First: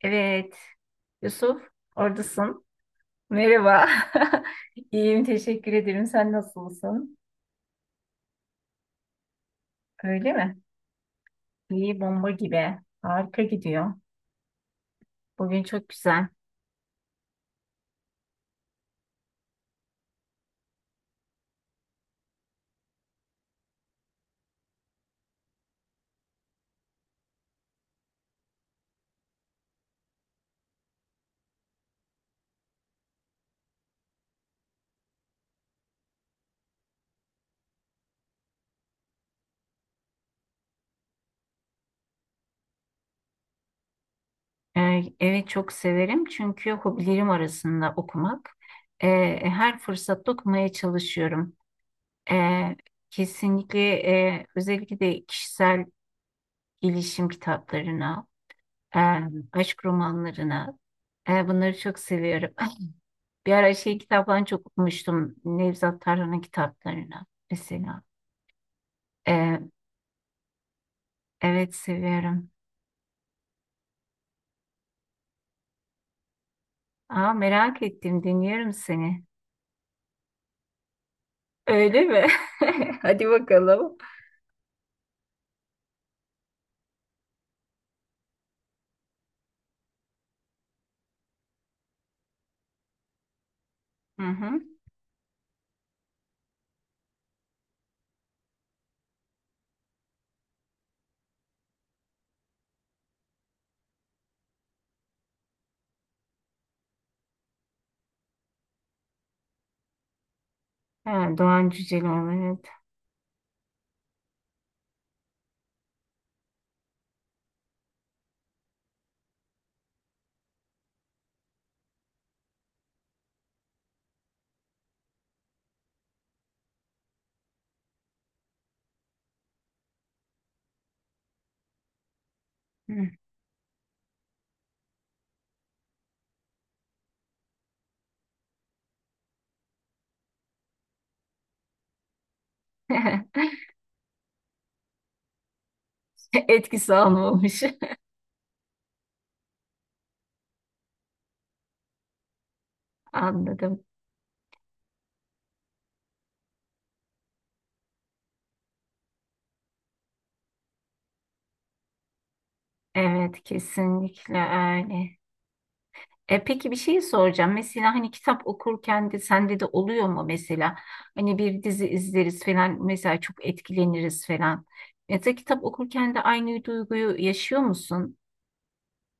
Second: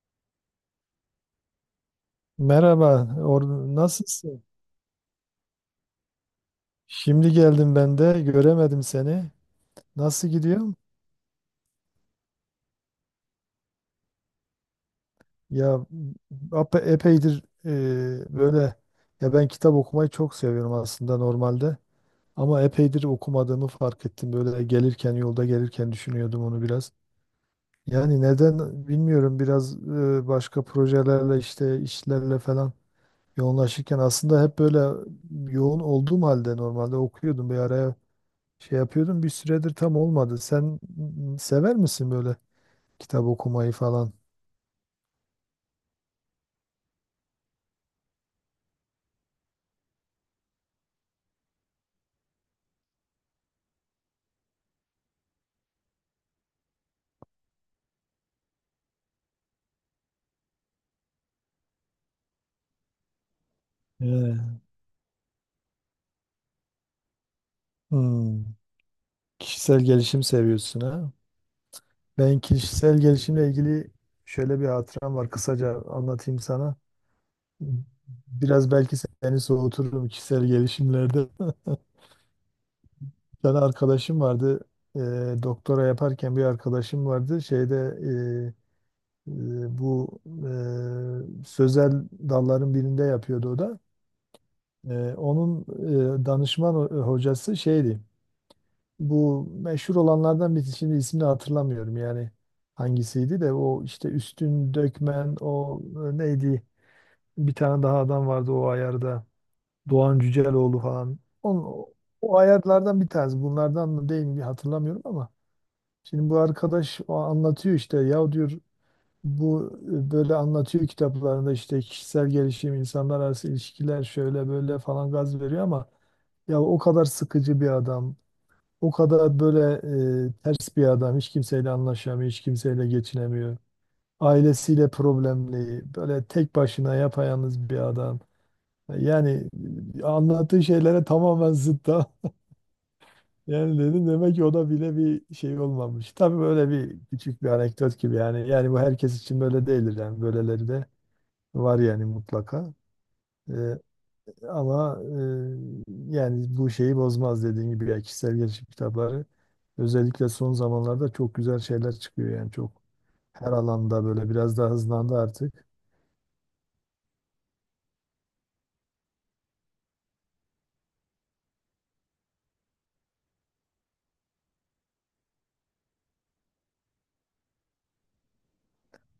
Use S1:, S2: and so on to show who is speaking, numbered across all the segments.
S1: Evet. Yusuf, oradasın.
S2: Merhaba,
S1: Merhaba.
S2: nasılsın?
S1: İyiyim, teşekkür ederim. Sen nasılsın?
S2: Şimdi geldim ben de, göremedim seni. Nasıl
S1: Öyle mi?
S2: gidiyor?
S1: İyi, bomba gibi. Harika gidiyor. Bugün
S2: Ya
S1: çok güzel.
S2: epeydir böyle ya ben kitap okumayı çok seviyorum aslında normalde. Ama epeydir okumadığımı fark ettim. Böyle gelirken yolda gelirken düşünüyordum onu biraz. Yani neden bilmiyorum biraz başka projelerle işte işlerle falan yoğunlaşırken aslında hep böyle yoğun olduğum halde normalde okuyordum bir araya. Şey yapıyordum bir süredir tam olmadı. Sen sever misin böyle kitap okumayı falan?
S1: Evet, çok severim çünkü hobilerim arasında okumak. Her fırsatta okumaya çalışıyorum. Ee, Kesinlikle, özellikle de kişisel gelişim kitaplarına, e, aşk romanlarına, bunları çok seviyorum. Bir ara şey kitaplarını
S2: Ee,
S1: çok okumuştum. Nevzat Tarhan'ın kitaplarını mesela.
S2: Hmm,
S1: Ee,
S2: Kişisel gelişim seviyorsun ha?
S1: evet,
S2: Ben
S1: seviyorum.
S2: kişisel gelişimle ilgili şöyle bir hatıram var. Kısaca anlatayım sana.
S1: Aa, merak ettim,
S2: Biraz
S1: dinliyorum
S2: belki
S1: seni.
S2: seni soğuturum kişisel gelişimlerde.
S1: Öyle mi? Hadi
S2: Bir tane
S1: bakalım.
S2: arkadaşım vardı. Ee, Doktora yaparken bir arkadaşım vardı. Şeyde e, bu sözel dalların birinde yapıyordu o da.
S1: Hı hı.
S2: Onun danışman hocası şeydi. Bu meşhur olanlardan birisi, şimdi ismini hatırlamıyorum yani hangisiydi, de o işte Üstün Dökmen, o neydi, bir tane daha adam vardı o ayarda, Doğan Cüceloğlu falan.
S1: Ha,
S2: Onun,
S1: Doğan
S2: o
S1: Cüceloğlu,
S2: o
S1: evet.
S2: ayarlardan bir tanesi bunlardan mı değil mi hatırlamıyorum ama şimdi bu arkadaş o anlatıyor işte, ya diyor bu böyle anlatıyor kitaplarında işte kişisel gelişim, insanlar arası ilişkiler şöyle böyle falan, gaz veriyor ama ya o kadar sıkıcı bir adam, o kadar böyle ters bir adam, hiç kimseyle anlaşamıyor, hiç kimseyle
S1: Hı.
S2: geçinemiyor. Ailesiyle problemli, böyle tek başına yapayalnız bir adam. Yani anlattığı şeylere tamamen zıt da. Yani dedim demek ki o da bile bir şey olmamış. Tabii böyle
S1: Etkisi
S2: bir küçük bir
S1: almamış.
S2: anekdot gibi yani. Yani bu herkes için böyle değildir yani, böyleleri de var yani mutlaka. Eee,
S1: Anladım.
S2: ama Yani bu şeyi bozmaz, dediğim gibi ya kişisel gelişim kitapları özellikle son zamanlarda çok güzel şeyler çıkıyor, yani çok
S1: Evet,
S2: her alanda böyle
S1: kesinlikle
S2: biraz daha
S1: öyle.
S2: hızlandı artık.
S1: Peki, bir şey soracağım. Mesela hani kitap okurken de sende de oluyor mu mesela? Hani bir dizi izleriz falan, mesela çok etkileniriz falan. Mesela kitap okurken de aynı duyguyu yaşıyor musun?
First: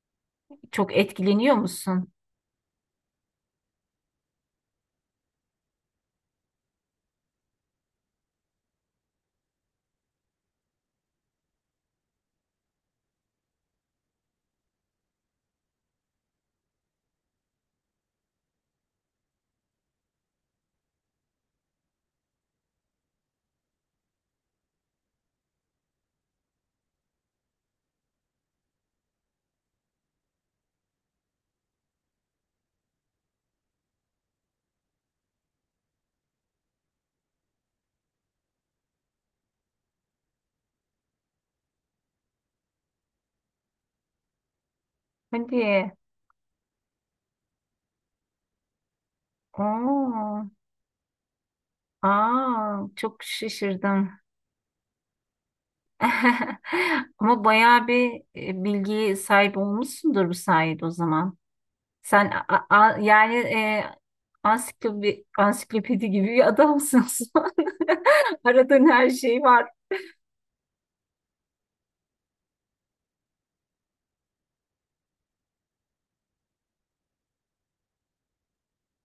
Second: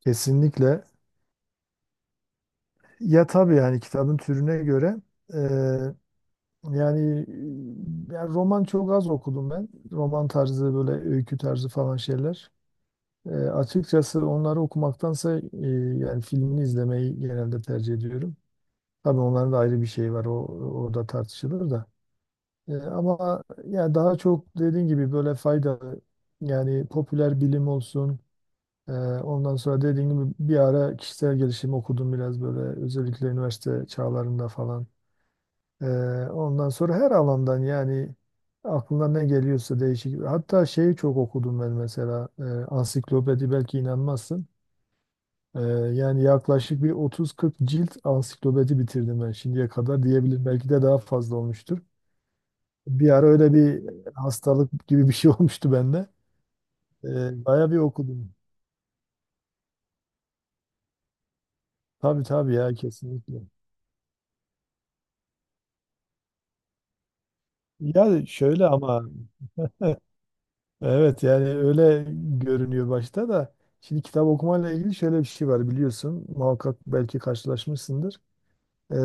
S2: Kesinlikle
S1: Çok etkileniyor musun?
S2: ya tabii, yani kitabın türüne göre eee, yani, yani roman çok az okudum ben. Roman tarzı, böyle öykü tarzı falan şeyler. Açıkçası onları okumaktansa yani filmini izlemeyi genelde tercih ediyorum. Tabii onların da ayrı bir şeyi var. O orada tartışılır da. Ama yani daha çok dediğin gibi böyle faydalı, yani popüler bilim olsun. Ondan sonra dediğin gibi bir ara kişisel gelişim okudum biraz, böyle özellikle üniversite çağlarında falan. E, Ondan sonra her alandan, yani aklına ne geliyorsa değişik. Hatta şeyi çok okudum ben mesela, ansiklopedi, belki inanmazsın. Ee,
S1: Hadi.
S2: Yani yaklaşık bir 30-40 cilt ansiklopedi bitirdim ben şimdiye kadar
S1: Oo.
S2: diyebilirim. Belki de daha fazla olmuştur.
S1: Aa,
S2: Bir
S1: çok
S2: ara öyle bir
S1: şaşırdım.
S2: hastalık gibi bir şey olmuştu bende.
S1: Ama
S2: Bayağı bir
S1: bayağı bir
S2: okudum.
S1: bilgiye sahip olmuşsundur bu sayede o zaman.
S2: Tabii
S1: Sen
S2: tabii ya,
S1: yani
S2: kesinlikle.
S1: ansiklopedi gibi bir adamsın, Osman.
S2: Ya şöyle
S1: Aradığın
S2: ama
S1: her şey var.
S2: evet, yani öyle görünüyor başta da. Şimdi kitap okumayla ilgili şöyle bir şey var biliyorsun. Muhakkak belki karşılaşmışsındır. Ee,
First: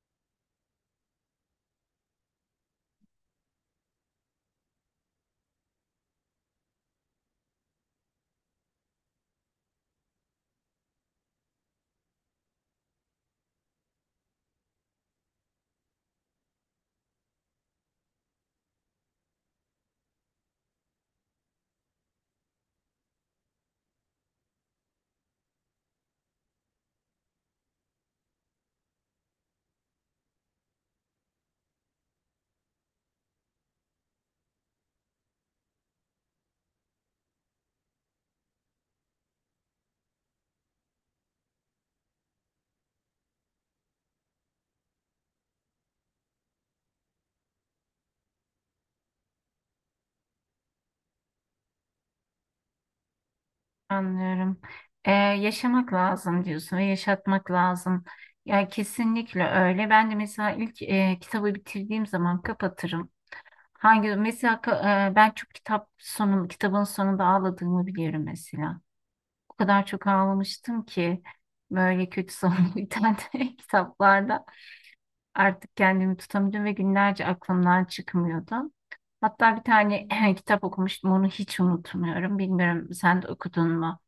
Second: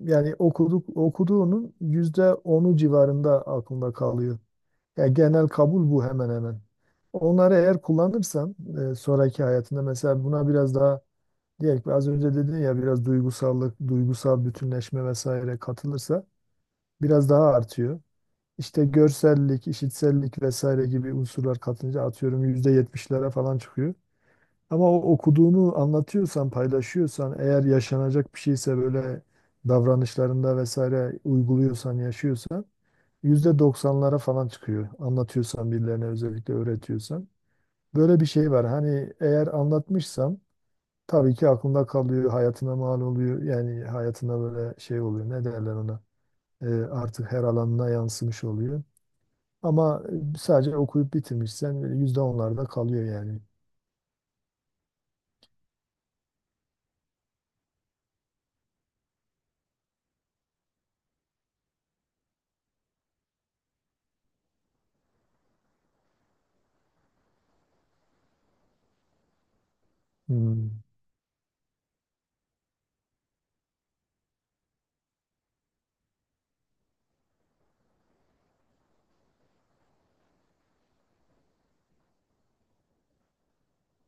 S2: Yani okuduğunun %10'u civarında aklında kalıyor. Ya genel kabul bu hemen hemen. Onları eğer kullanırsan sonraki hayatında, mesela buna biraz daha, diyelim ki az önce dedin ya, biraz duygusallık, duygusal bütünleşme vesaire katılırsa biraz daha artıyor. İşte görsellik, işitsellik vesaire gibi unsurlar katınca atıyorum %70'lere falan çıkıyor. Ama o okuduğunu anlatıyorsan, paylaşıyorsan, eğer yaşanacak bir şeyse böyle davranışlarında vesaire uyguluyorsan, yaşıyorsan %90'lara falan çıkıyor. Anlatıyorsan birilerine, özellikle öğretiyorsan. Böyle bir şey var. Hani eğer anlatmışsam tabii ki aklında kalıyor, hayatına mal oluyor. Yani hayatına böyle şey oluyor. Ne derler ona? Artık her alanına yansımış oluyor. Ama sadece okuyup bitirmişsen %10'larda kalıyor yani.
S1: Anlıyorum. Yaşamak lazım diyorsun ve yaşatmak lazım. Ya, kesinlikle öyle. Ben de mesela ilk kitabı bitirdiğim zaman kapatırım. Hangi mesela, ben çok kitap kitabın sonunda ağladığımı biliyorum mesela. O kadar çok
S2: Hmm.
S1: ağlamıştım ki böyle kötü sonlu biten kitaplarda. Artık kendimi tutamıyordum ve günlerce aklımdan çıkmıyordu. Hatta bir tane kitap okumuştum, onu hiç unutmuyorum. Bilmiyorum, sen de okudun mu?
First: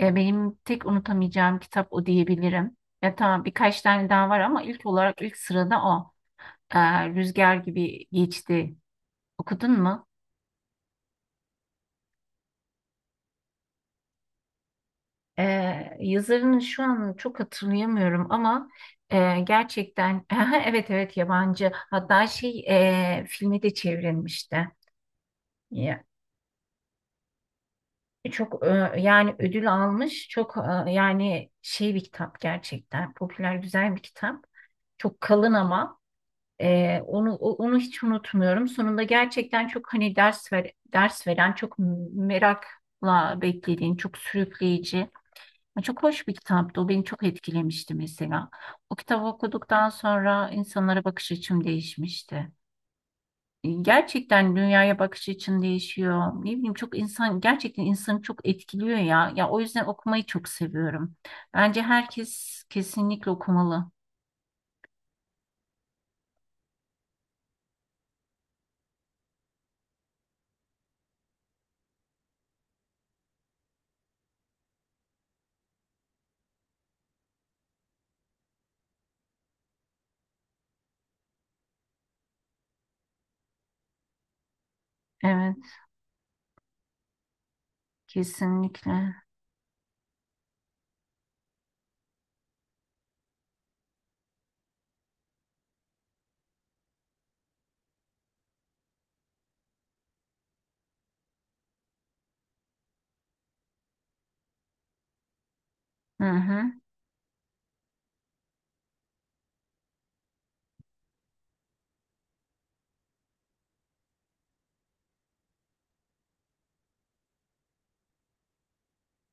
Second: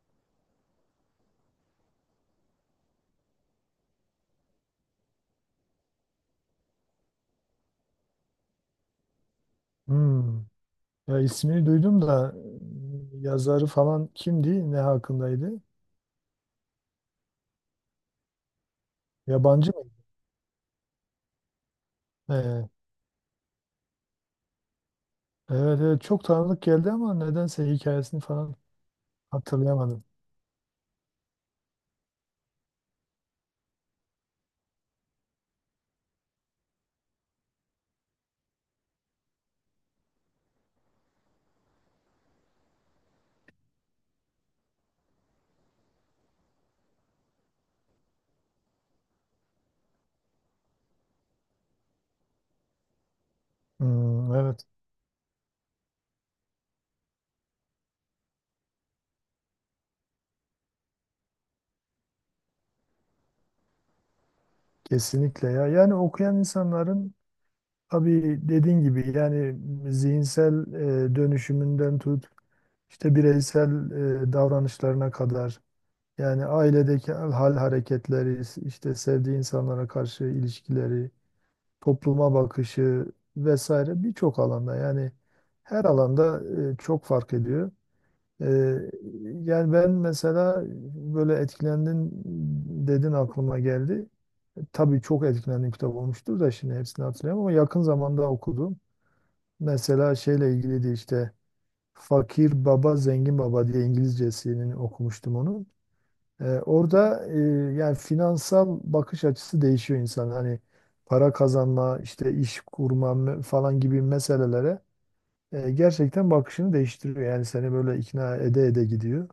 S1: Benim tek unutamayacağım kitap o diyebilirim. Ya tamam, birkaç tane daha var ama ilk olarak ilk sırada o. E, Rüzgar Gibi Geçti. Okudun mu?
S2: Hmm. Ya ismini duydum da yazarı falan kimdi? Ne
S1: E,
S2: hakkındaydı?
S1: Yazarını şu an çok hatırlayamıyorum ama
S2: Yabancı mı?
S1: gerçekten, evet evet, yabancı. Hatta şey,
S2: Ee,
S1: filme de çevrilmişti.
S2: evet evet,
S1: Ya,
S2: çok tanıdık geldi ama nedense hikayesini falan
S1: çok, yani ödül
S2: hatırlayamadım.
S1: almış. Çok, yani şey bir kitap gerçekten. Popüler, güzel bir kitap. Çok kalın ama onu hiç unutmuyorum. Sonunda gerçekten çok hani ders veren, çok merakla beklediğin, çok sürükleyici. Çok hoş bir kitaptı. O beni çok etkilemişti mesela. O kitabı okuduktan sonra insanlara bakış açım değişmişti.
S2: Hmm,
S1: Gerçekten
S2: evet,
S1: dünyaya bakış açın değişiyor. Ne bileyim, çok insan, gerçekten insanı çok etkiliyor ya. Ya, o yüzden okumayı çok seviyorum. Bence herkes kesinlikle okumalı.
S2: kesinlikle ya. Yani okuyan insanların, tabii dediğin gibi yani, zihinsel dönüşümünden tut, işte bireysel davranışlarına kadar, yani ailedeki hal hareketleri, işte sevdiği insanlara karşı ilişkileri, topluma bakışı vesaire, birçok alanda yani,
S1: Evet,
S2: her alanda çok fark ediyor. Ee,
S1: kesinlikle.
S2: Yani ben mesela, böyle etkilendin dedin, aklıma geldi. Tabii çok etkilendiğim kitap olmuştur da şimdi hepsini hatırlayamam ama yakın zamanda okudum. Mesela şeyle ilgiliydi işte, Fakir Baba Zengin Baba diye, İngilizcesini okumuştum onu.
S1: Hı hı.
S2: Orada yani finansal bakış açısı değişiyor insan. Hani para kazanma, işte iş kurma falan gibi meselelere gerçekten bakışını değiştiriyor. Yani seni böyle ikna ede ede gidiyor.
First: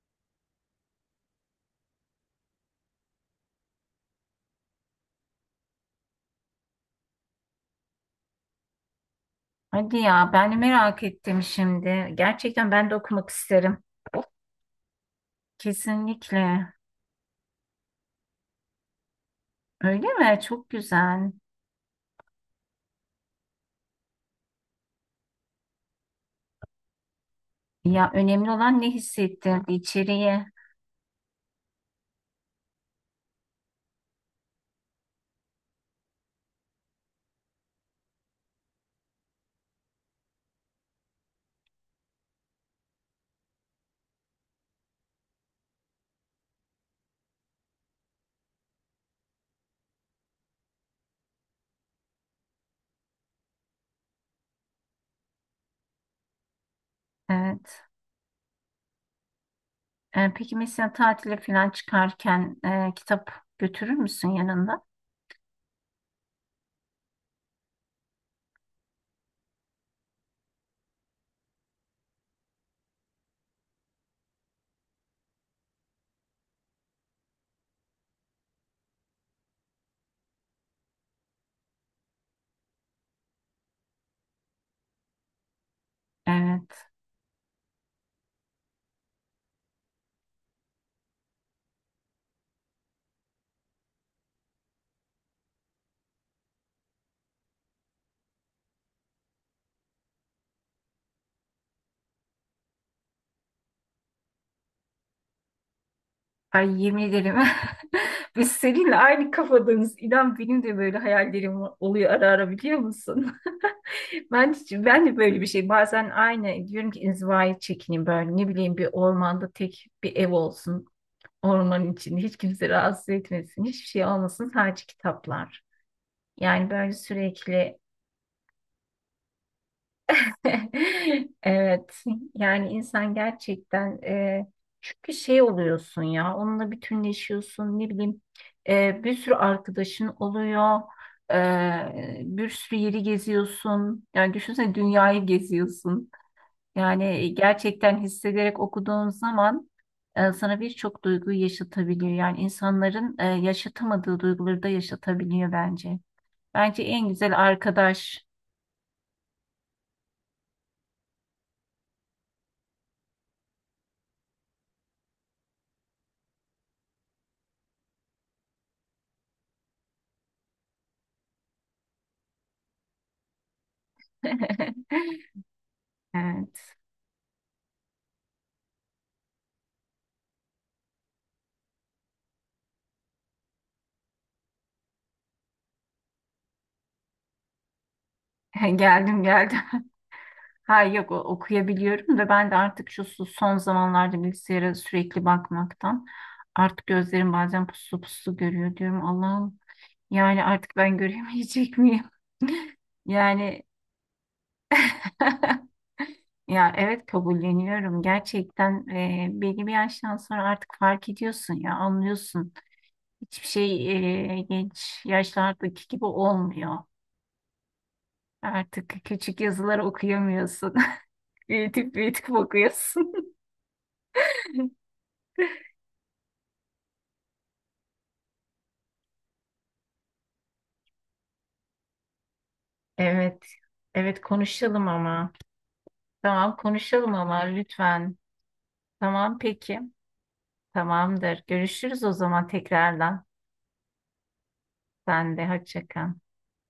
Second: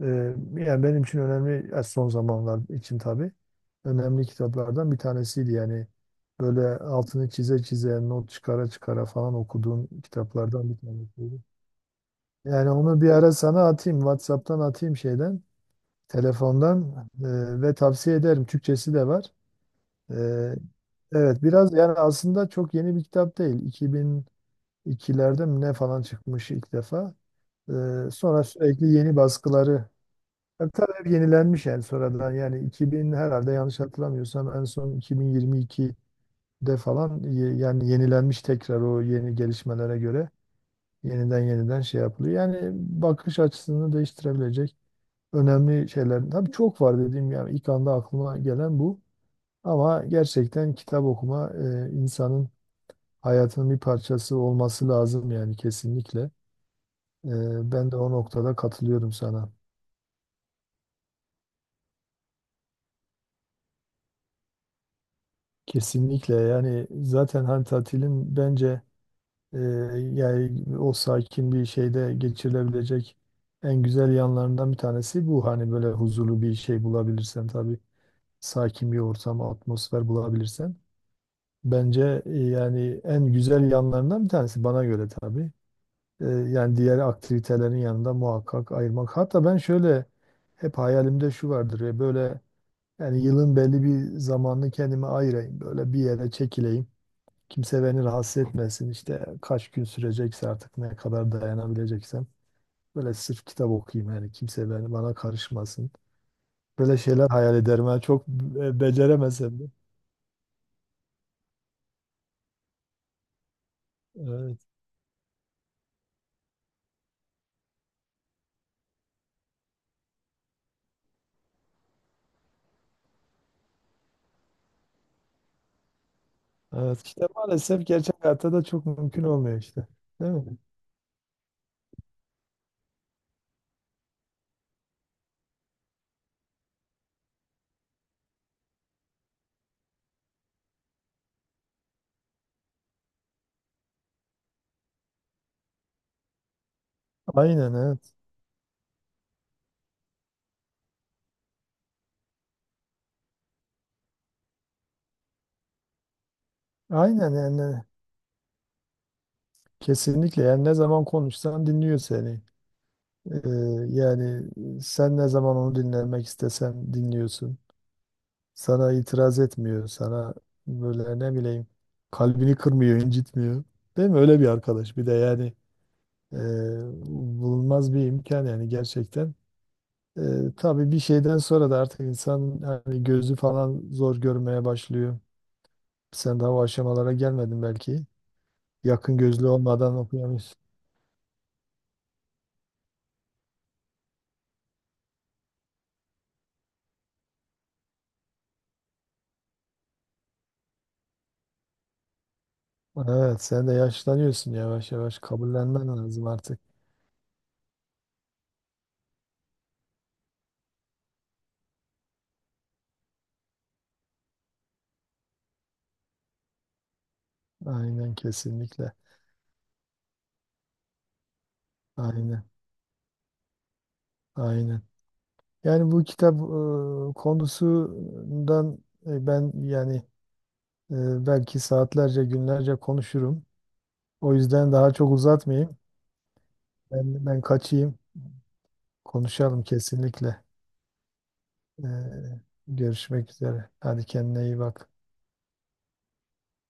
S2: Ee, Yani benim için önemli, son zamanlar için tabii önemli kitaplardan bir tanesiydi yani, böyle altını çize çize, not çıkara çıkara falan okuduğum
S1: Hadi ya, ben de
S2: kitaplardan bir
S1: merak
S2: tanesiydi.
S1: ettim şimdi. Gerçekten
S2: Yani
S1: ben de
S2: onu bir
S1: okumak
S2: ara sana
S1: isterim.
S2: atayım, WhatsApp'tan atayım şeyden,
S1: Kesinlikle.
S2: telefondan, ve tavsiye ederim, Türkçesi de var.
S1: Öyle
S2: E,
S1: mi? Çok güzel.
S2: evet biraz, yani aslında çok yeni bir kitap değil, 2002'lerde mi ne falan çıkmış ilk defa.
S1: Ya,
S2: E, Sonra
S1: önemli olan
S2: sürekli
S1: ne
S2: yeni
S1: hissettirdi
S2: baskıları,
S1: içeriye.
S2: ya tabii hep yenilenmiş yani, sonradan, yani 2000, herhalde yanlış hatırlamıyorsam en son 2022'de falan yani yenilenmiş tekrar, o yeni gelişmelere göre yeniden yeniden şey yapılıyor. Yani bakış açısını değiştirebilecek önemli şeyler. Tabii çok var dediğim, yani ilk anda aklıma gelen bu. Ama gerçekten kitap okuma insanın hayatının bir parçası olması lazım yani, kesinlikle. E,
S1: Evet.
S2: Ben de o noktada katılıyorum sana.
S1: Peki mesela tatile falan çıkarken kitap götürür müsün yanında?
S2: Kesinlikle yani, zaten hani tatilin bence Ee, yani o sakin bir şeyde geçirilebilecek en güzel yanlarından bir tanesi bu. Hani böyle huzurlu bir şey bulabilirsen tabii, sakin bir ortam, atmosfer bulabilirsen. Bence yani en güzel yanlarından bir tanesi, bana göre tabii. Yani
S1: Evet.
S2: diğer aktivitelerin yanında muhakkak ayırmak. Hatta ben şöyle, hep hayalimde şu vardır ya, böyle yani yılın belli bir zamanını kendime ayırayım, böyle bir yere çekileyim. Kimse beni rahatsız etmesin. İşte kaç gün sürecekse artık, ne kadar dayanabileceksem. Böyle sırf kitap okuyayım yani. Kimse beni, bana karışmasın.
S1: Ay,
S2: Böyle
S1: yemin
S2: şeyler
S1: ederim.
S2: hayal ederim. Yani çok,
S1: Biz seninle aynı
S2: beceremesem de.
S1: kafadayız. İnan benim de böyle hayallerim oluyor ara ara, biliyor musun? Ben,
S2: Evet.
S1: ben de böyle bir şey. Bazen aynı diyorum ki inzivaya çekineyim böyle. Ne bileyim, bir ormanda tek bir ev olsun. Ormanın içinde hiç kimse rahatsız etmesin. Hiçbir şey olmasın, sadece kitaplar. Yani böyle
S2: Evet. İşte
S1: sürekli.
S2: maalesef gerçek hayatta da çok mümkün olmuyor işte. Değil mi?
S1: Evet, yani insan gerçekten, çünkü şey oluyorsun ya, onunla bütünleşiyorsun, ne bileyim, bir sürü arkadaşın oluyor, e, bir sürü yeri geziyorsun, yani düşünsene, dünyayı geziyorsun, yani
S2: Aynen,
S1: gerçekten
S2: evet.
S1: hissederek okuduğun zaman sana birçok duyguyu yaşatabiliyor, yani insanların yaşatamadığı duyguları da yaşatabiliyor. Bence en
S2: Aynen
S1: güzel
S2: yani.
S1: arkadaş.
S2: Kesinlikle yani, ne zaman konuşsan dinliyor seni. Ee, Yani sen ne zaman onu dinlemek istesen dinliyorsun. Sana itiraz etmiyor. Sana böyle, ne bileyim, kalbini kırmıyor, incitmiyor. Değil mi? Öyle bir arkadaş. Bir de yani, e,
S1: Evet.
S2: bulunmaz bir imkan yani, gerçekten. E, tabii bir şeyden sonra da artık insan hani gözü falan zor görmeye başlıyor. Sen daha o aşamalara gelmedin belki. Yakın
S1: Geldim,
S2: gözlü
S1: geldim.
S2: olmadan okuyamıyorsun.
S1: Ha, yok, okuyabiliyorum da ben de artık şu son zamanlarda bilgisayara sürekli bakmaktan artık gözlerim bazen puslu puslu görüyor, diyorum. Allah'ım, yani artık ben göremeyecek miyim?
S2: Evet,
S1: Yani
S2: sen de yaşlanıyorsun yavaş yavaş. Kabullenmen lazım artık.
S1: ya, evet, kabulleniyorum. Gerçekten belli bir yaştan sonra artık fark ediyorsun, ya anlıyorsun. Hiçbir şey genç yaşlardaki gibi olmuyor.
S2: Aynen,
S1: Artık
S2: kesinlikle.
S1: küçük yazıları okuyamıyorsun. Büyütüp büyütüp
S2: Aynen.
S1: okuyorsun.
S2: Aynen. Yani bu kitap konusundan, ben yani, belki saatlerce, günlerce konuşurum.
S1: Evet. Evet,
S2: O yüzden
S1: konuşalım
S2: daha çok
S1: ama.
S2: uzatmayayım.
S1: Tamam, konuşalım
S2: Ben,
S1: ama
S2: ben kaçayım.
S1: lütfen. Tamam,
S2: Konuşalım
S1: peki.
S2: kesinlikle.
S1: Tamamdır.
S2: E,
S1: Görüşürüz o zaman tekrardan.
S2: Görüşmek üzere. Hadi kendine iyi bak.
S1: Sen de hoşça kal.